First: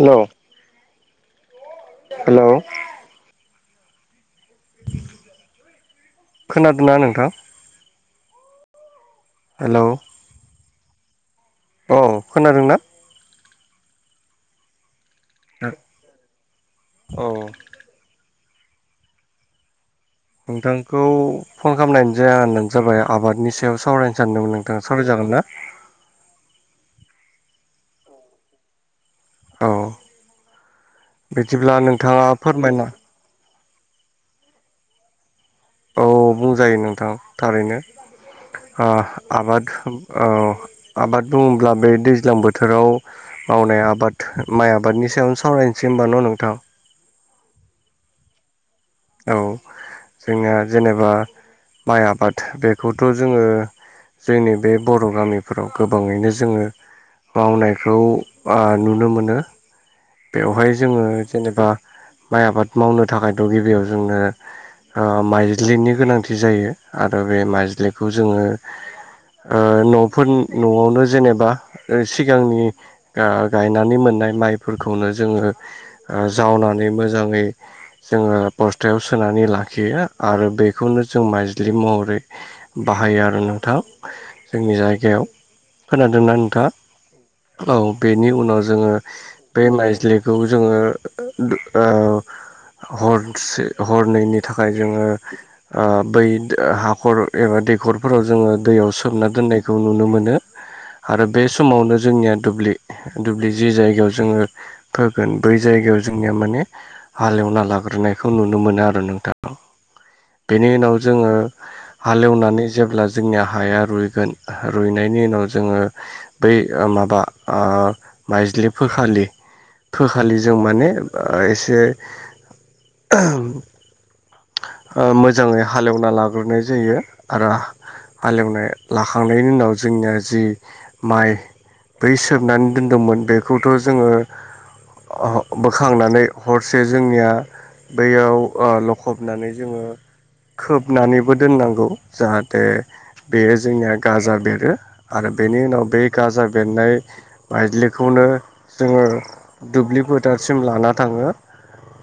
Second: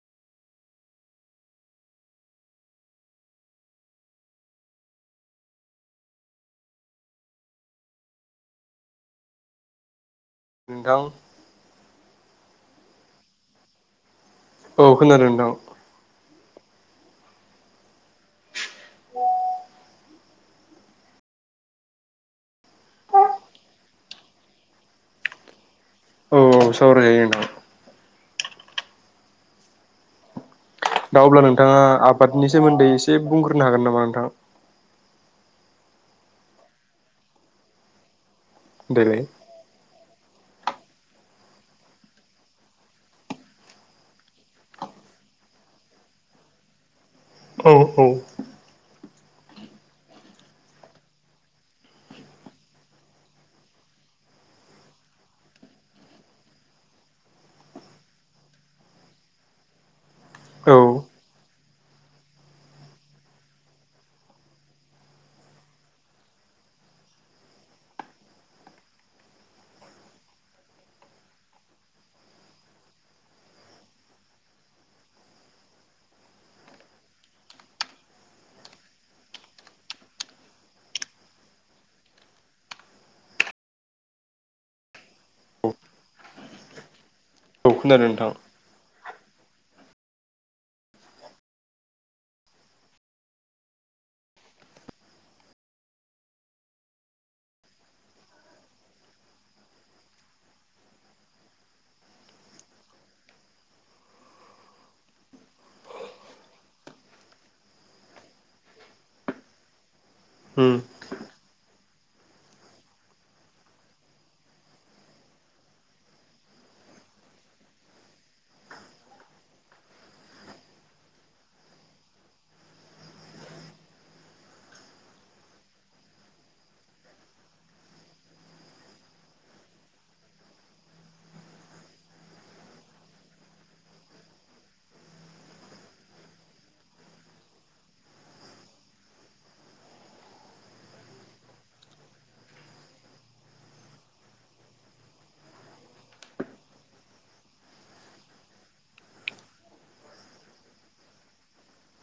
Hello. Hello. खोनादों ना नोंथां? हेलौ। नोंथां अ खोनादोंना? औ खोनादों नोंथां। औ। [unintelligible] नोंथांखौ फन खालामनायानो जाहोनानो जाबाय आबादनि सायाव सावरायनो सानदोंमोन नोंथाङा सावरायजागोन ना? औ औ सावरायजायो नोंथां औ। दा अब्ला बिदिब्ला नोंथाङा आबादनि फोरमायना सोमोन्दै एसे बुंग्रोनो हागोन नामा नोंथाङा? औ बुंजायो नोंथां थारैनो देलाय आबाद औ आबाद बुङोब्ला बे दैज्लां बोथोराव मावनाय आबाद माइ आबादनि सायावनो सावरायनोसै होनबा न' नोंथां? औ औ। औ जोंनिया जेनेबा माइ आबाद बेखौथ' जोङो जोंनि बे बर' गामिफोराव गोबाङैनो जोङो मावनायखौ नुनो मोनो। बेवहाय औ जोङो जेनेबा माइ आबाद मावनो थाखायथ' गिबियाव जोंनो ओ माइज्लिनि गोनांथि जायो आरो बे माइज्लिखौ जोङो ओ न'फोर न'आवनो जेनेबा सिगांनि दा गायनानै मोननाय माइफोरखौनो जोङो ओ जावनानै मोजाङै जोङो बस्थायाव सोनानै लाखियो आरो बेखौनो जों माइज्लि महरै बाहायो आरो नोंथाङा जोंनि जायगायाव खोनादोंना नोंथाङा? औ खोनादों नोंथां बेनि उनाव जोङो बे माइजलिखौ जोङो ओ हर से हरनैनि थाखाय जोङो ओ बै हाखर एबा दैखरफोराव जोङो दैयाव सोमना दोननायखौ नुनो मोनो। आरो बे समावनो जोंनिया दुब्लि दुब्लि जि जायगायाव जोङो फोगोन बै जायगायाव जोंनिया माने हालेवना लाग्रोनाय बेखौ नुनो मोनो आरो नोंथां बेनि उनाव औ जोङो हालेवनानै जेब्ला जोंनि हाया रुइगोन रुइनायनि उनाव जोङो बै माबा ओ माइज्लिफोखालि फोखालि जों माने एसे ओ ओ मोजाङै हालेवना लाग्रोनाय जायो आरो हालेवनाय लाखांनायनि उनाव जोंनिया जि माइ बै सोमनानै दोनदोंमोन बेखौथ' जोङो अ बोखांनानै हरसे जोंनिया बैयाव फबनानै जोङो खोबनानैबो दोननांगौ जाहाथे। बेयो जोंनिया गाजा बेरो आरो बेनि उनाव बे गाजा बेरनाय। बायलिखौनो जोङो दुब्लि फोथोरसिम लाना थाङो।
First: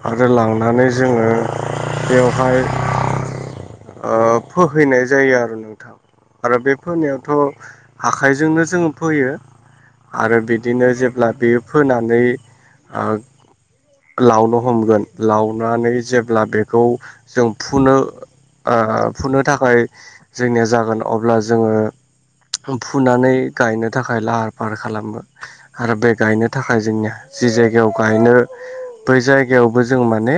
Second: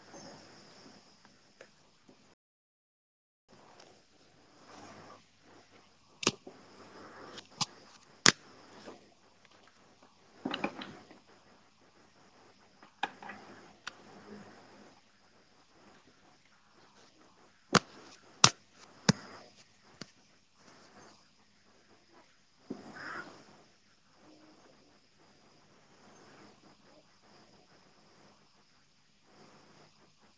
आरो लांनानै जोङो। बेवहाय फोहैनाय जायो आरो नोंथां। आरो बे फोनायावथ आखाइजोंनो जोङो फोयो। आरो बिदिनो जेब्ला बेयो फोनानै ओ लावनो हमगोन लावनानै जेब्ला बेखौ जों फुनो। ओ-फुनो थाखाय जोंनिया जागोन अब्ला जोङो। फुनानै गायनो थाखाय लाहार फाहार खालामगोन। आरो बे गायनो थाखाय जोंनिया जि जायगायाव गायनो। बै जायगायावबो जों माने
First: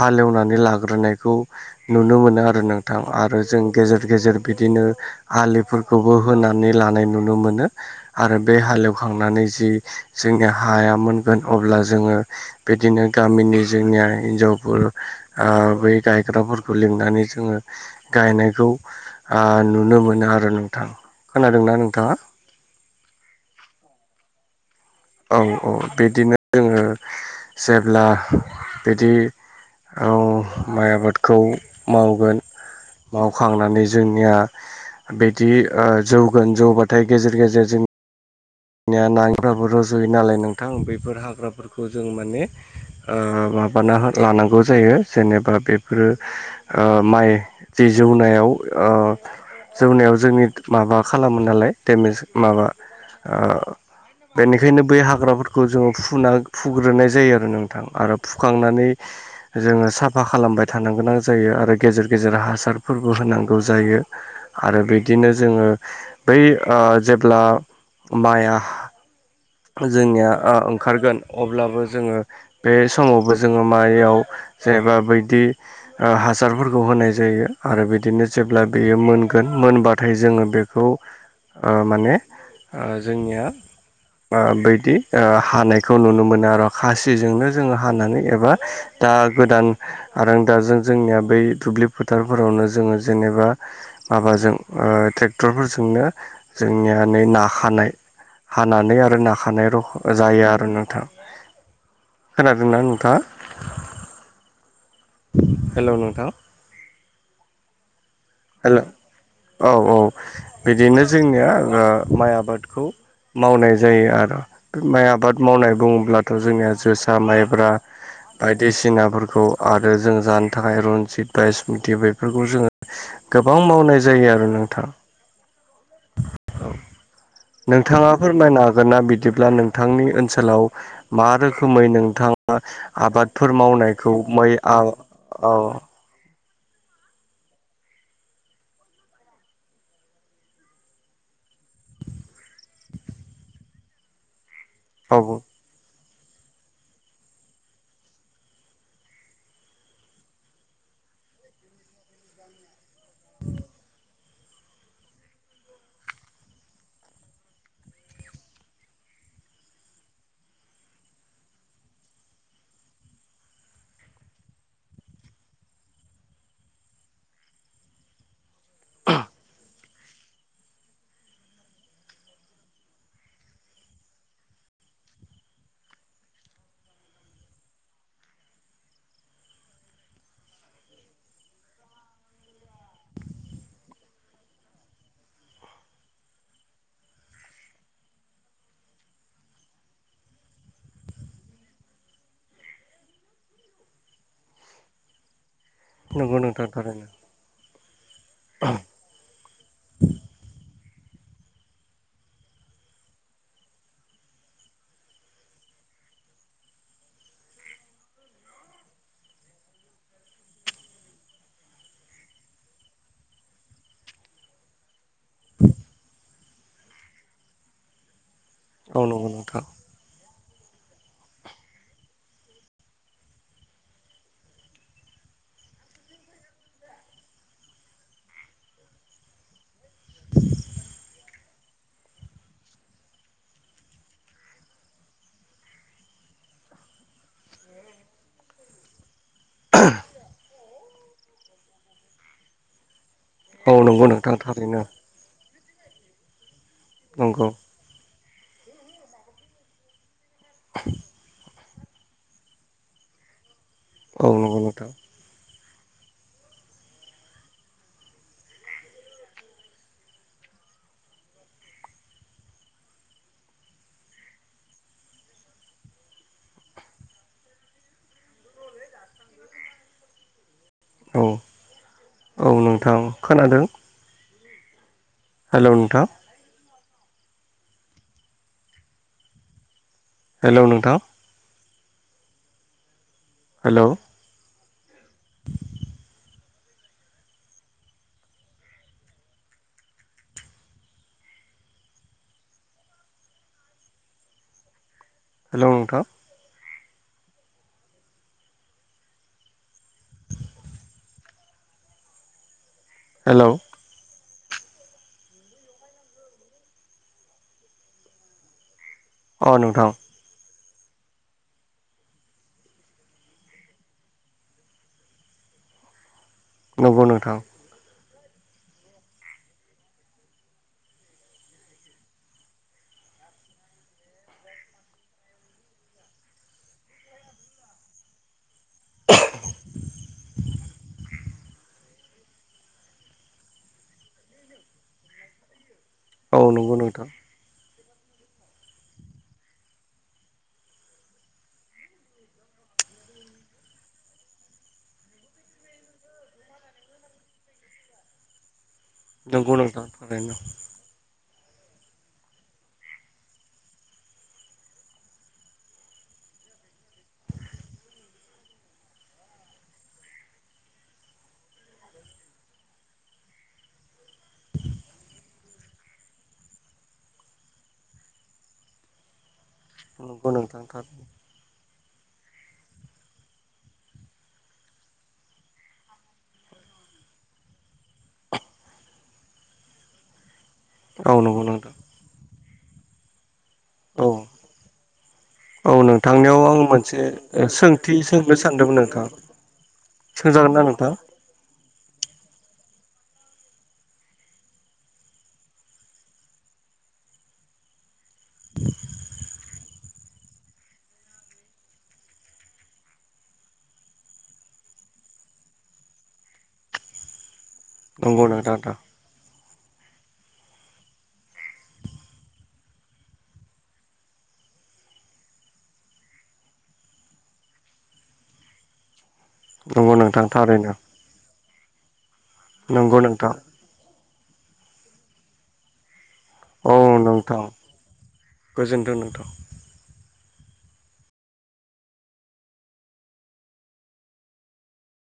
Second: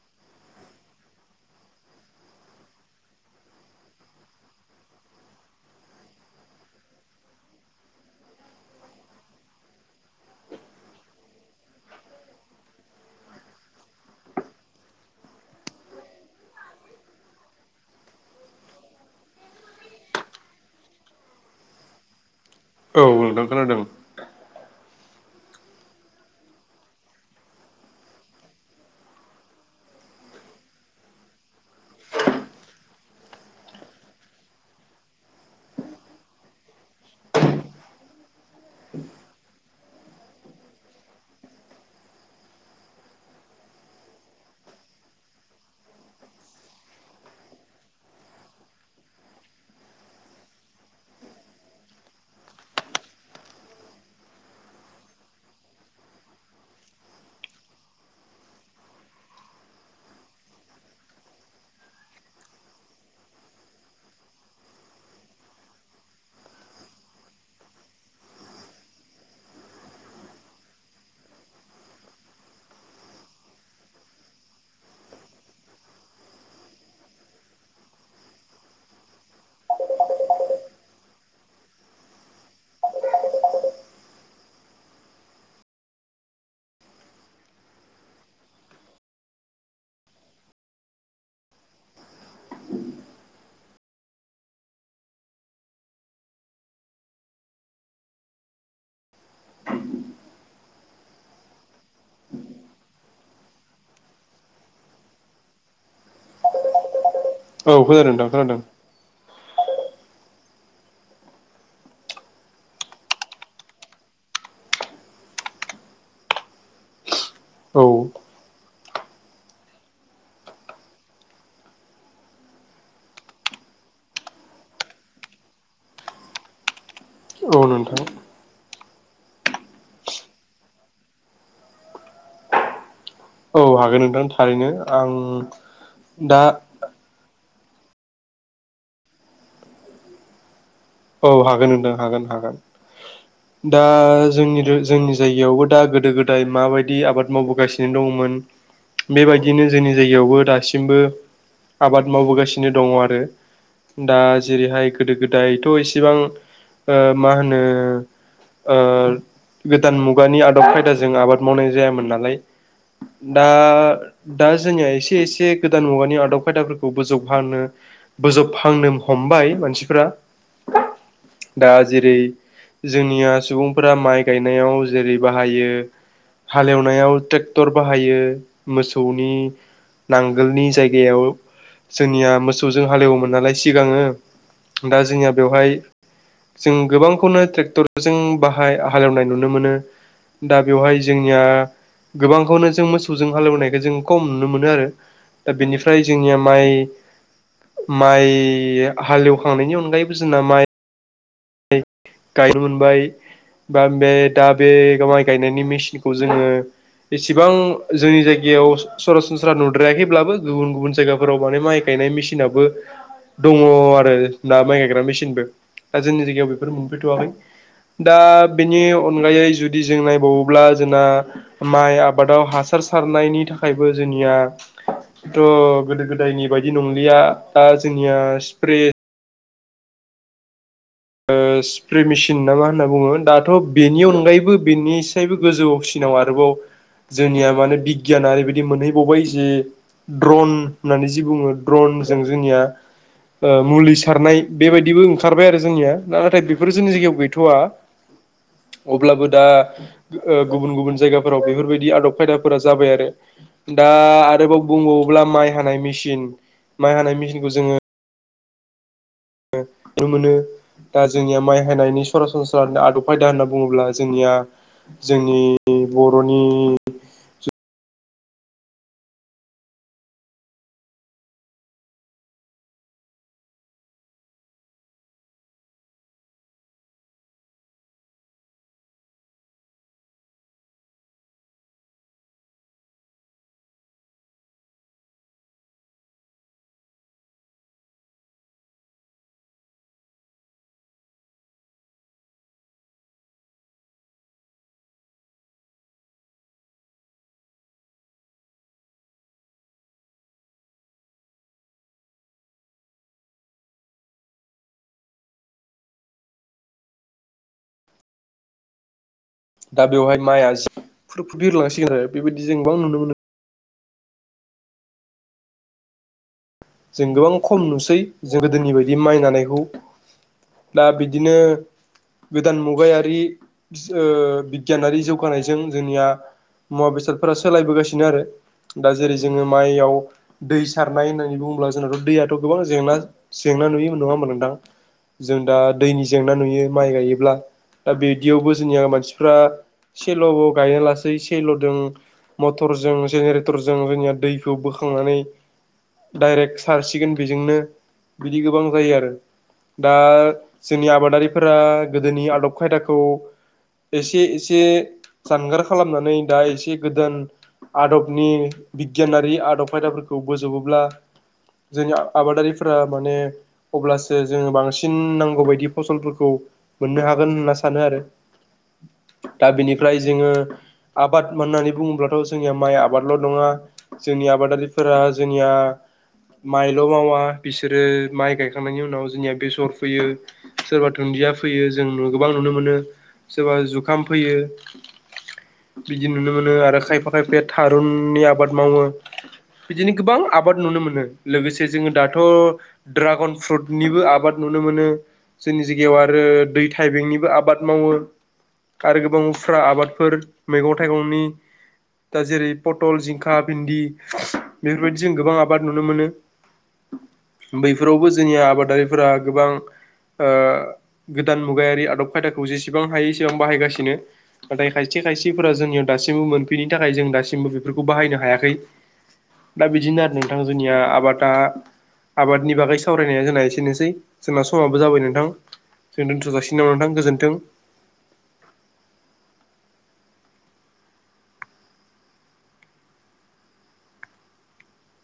हालेवनानै लाग्रोनायखौ। नुनो मोनो आरो नोंथां आरो जों गेजेर गेजेर बिदिनो। आलिफोरखौबो होनानै लानाय नुनो मोनो। आरो बे हालेवखांनानै जि जोंनि हाया मोनगोन अब्ला जोङो। बिदिनो गामिनि जोंनिया हिनजावफोर ओ-बै गायग्राफोरखौ लिंनानै जोङो गायनायखौ ओ-नुनो मोनो आरो नोंथां खोनादोंना नोंथाङा। औ नोंथां खोनादों। औ औ बिदिनो जोङो जेब्ला बिदि। औ माइ आबादखौ मावगोन। मावखांनानै जोंनिया बिदि ओ-जौगोन जौबाथाय गेजेर गेजेरजों या नाङिफ्राबो रजयो नालाय नोंथां बैफोर हाग्राफोरखौ जों माने। ओ-माबाना लानांगौ जायो जेनेबा बेफोर ओ-माइ दै जौनायाव ओ जौनायाव जोंनि माबा खालामो नालाय दडेमेज माबा। ओ बेनिखायनो बै हाग्राफोरखौ जोङो फुना फुग्रोनाय जायो आरो नोंथां आरो फुखांनानै। जोङो साफा खालामबाय थानो गोनां जायो आरो गेजेर गेजेर हासारफोरबो होनांगौ जायो। आरो बिदिनो जोङो बै ओ-जेब्ला माइआ जोंनिया ओ-ओंखारगोन अब्लाबो जोङो। बे समावबो जोङो माइयाव जेनेबा बोयदि। हासारफोरखौ होनाय जायो आरो बिदिनो जेब्ला बेयो मोनगोन मोनबाथाय जोङो बे खौ माने ओ-जोंनिया बोयदि ओ-हानायखौ नुनो मोनो आरो खासिजोंनो जोङो हानानै एबा दा गोदान आरोंदाजों जोंनिया बै दुब्लि फोथारफोरावनो जोङो जेनेबा। माबाजों ओ-ट्रेक्टरफोरजोंनो जोंनिया नै ना हानाय हानानै आरो नाखानाय र जायो आरो नोंथाङा। खोनादोंना नोंथाङा। हेल नोंथां औ खोनादोंदा खोनदों औ औ बिदिनो जोंनिया माइ आबादखौ। मावनाय जायो आरो माइ आबाद मावनाय बुङोब्लाथ जोंनिया जोसा माइब्रा। औ बायदिसिनाफोरखौ आरो जों जानो थाखाय रनजित बायसमुति बेफोरखौ जोङो। गोबां मावनाय जायो आरो नोंथाङा। औ औ नोंथां नोंथाङाफोर होमबा नागोना बिदिब्ला नोंथांनि ओनसोलाव मा रोखोमै नोंथां। आ आबादफोर औ हागोन मावनायखौ नोंथां मै थारैनो आ आं आ दा औ हागोन नोंथां हागोन हागोन दा जोंनि जोंनि औ जायगायावबो दा गोदो गोदाय माबायदि आबाद मावबोगासिनो दङमोन। बेबायदिनो जोंनि जायगायावबो दासिमबो आबाद मावबोगासिनो दङ आरो दा जेरैहाय गोदो गोदाय थ' इसेबां ओ मा होनो ओ गोदान मुगानि आदब खायदाजों आबाद मावनाय जायामोन नालाय दा दा जोंनिया एसे एसे गोदान मुगानि आदब खायदाफोरखौबो जौग होनो बोजबहांनो हमबाय मानसिफ दा जेरै जोंनिया सुबुंफोरा माइ गायनायाव जेरै बाहायो हालेवनायाव ट्रेक्टर बाहायो मोसौनि नांगोलनि जायगायाव जोंनिया मोसौजों हालेवोमोन नालाय सिगाङो दा जोंनिया बेवहाय जों गोबांखौनो ट्रेक्टरजों बाहाय हालेवनाय नुनो मोनो दा बेवहाय जोंनिया गोबांखौनो जों मोसौजों हालेवनायखौ जों खम नुनो मोनो आरो दा बेनिफ्राय जोंनिया नंगौ नोंथां माइ थारैनो माइ हालेवखांनायनि अनगायैबो जोंना माइ गायनो मोनबाय बा दा बे माइ गायनायनि मेसिनखौ जोङो एसेबां जोंनि जायगायाव सरासनस्रा नुद्रायाखैब्लाबो गुबुन गुबुन जायगाफोराव माने माइ गायनाय मेसिनाबो दङ आरो ना माइ गायग्रा मेसिनबो [inaudible] दा जोंनि जायगायाव बेफोर मोनफैथ'वाखै दा बेनि औ नंगौ अनगायै नोंथां जुदि जों नायबावोब्ला जोंना माइ आबादाव हासार सारनायनि थाखायबो जोंनिया थ' गोदो गोदायनि बायदि नंलिया दा जोंनिया स्प्रे ओ स्प्रे मेसिन नामा होनना बुङो दाथ' बेनि अनगायैबो बेनिसायबो गोजौआव नाव आरोबाव जोंनिया माने बिगियाना रैबायदि मोनहैबावबाय जि द्रन होननानै जि बुङो द्रनजों जोंनिया औ मुलि नंगौ नोंथां सारनाय थारैनो बेबायदिबो ओंखार थारबाय आरो जोंनियाा नाथाय बेफोर जोंनि जायगायाव नंगौ गैथ'वा अब्लाबो दा ओ गुबुन गुबुन जायगाफोराव बेफोरबायदि आदब खायदाफोरा जाबाय आरो। दा औ नंगौ आरोबाव नोंथां बुंबावोब्ला माइ हानाय मिसिन माइ हानाय मिसिनखौ जोङो नुनो मोनो दा जोंनिया माइ हायनि सरासनस्रा आदब खायदा होनना बुङोब्ला जोंनिया जोंनि बर'नि औ औ नोंथां खोनादों। हेल' नोंथां? हेल' नोंथां? हेल' हेल' नोंथां? हेल' अ दा नोंथां बेवहाय माइआ बिरलांसिगोन आरो बेबायदि जों गोबां नुनो मोनो नंगौ जों गोबां नोंथां खम नुसै जों गोदोनि बायदि माइ नानायखौ दा बिदिनो गोदान मुगायारि ओ बिगियानारि जौगानायजों जोंनिया मुवा बेसादफोरा सोलायबोगासिनो आरो दा जेरै जोङो माइयाव दै सारनाय होननानै बुङो अब्ला जोंनाथ' दैयाथ' गोबां जेंना-जेंना नुयोमोन नङा होनबा नोंथां। जों दा दैनि जेंना औ नुयो नंगौ माइ नोंथां गायोब्ला दा बिदियावबो जोंनिया मानसिफ्रा सेल'बो गायना लासै सेल'दों मटरजों जेनेरेटरजों जोंनिया दैखौ बोखांनानै डायरेक्ट सारसिगोन बेजोंनो बिदि गोबां जायो आरो नंगौ नोंथां दा थारैनो जोंनि आबादारिफोरा गोदोनि आदब-खायदाखौ एसे एसे जानगार खालामनानै दा एसे गोदान आदबनि बिगियानारि आदब खायदाफोरखौ बोज'बोब्ला जोंनिया आबादारिफोरा माने अब्लासो जोङो बांसिन नांगौ बायदि फसलफोरखौ मोननो हागोन होनना सानो आरो। दा बिनिफ्राय नंगौ जोङो नोंथां थारैनो आबाद मानो होननानै बुङोब्लाथ' जोंनिया माइ आबादल' नङा जोंनि आबादारिफोरा जोंनिया माइल' मावा बिसोरो माइ गायखांनायनि उनाव जोंनिया बेसर फोयो। सोरबा औ दुुनदिया नंगौ फोयो नोंथां जों गोबां नुनो मोनो, सोरबा औ जुखाम फोयो। औ बिदि नुनो नोंथांनियाव आं मोनो आरो मोनसे खायफा खायफाया सोंथि थारुननि सोंनो आबाद सानदोंमोन मावो। नोंथां बिदिनो गोबां सोंजागोन आबाद ना नुनो नोंथां मोनो। लोगोसे जोङो दाथ' ड्रागन फ्रुटनिबो आबाद नुनो मोनो। जोंनि जायगायाव आरो दै थाइबेंनिबो आबाद मावो। आरो गोबांफ्रा आबादफोर मैगं-थाइगंनि दा जेरै पटल, जिंखा, भिन्दि बेफोरबायदि जों गोबां आबाद नुनो मोनो। बैफोरावबो नंगौ जोंनिया नोंथां आबादारिफोरा गोबां ओ गोदान मुगायारि आदब-खायदाखौ जेसेबां हायो एसेबां बाहायगासिनो। नाथाय खायसे खायसेफोरा जोंनियाव दासिमबो मोनफैयैनि थाखाय जों दासिमबो बेफोरखौ बाहायनो हायाखै। [inaudible] दा नंगौ बिदिनो आरो नोंथां थारैनो जोंनिया आबादआ आबादनि बागै नंगौ सावरायनाया नोंथां जोंना एसेनोसै। जोंना समाबो जाबाय नोंथां जों दोन्थ' जासि औ नोंथां गोजोनथों नोंथां।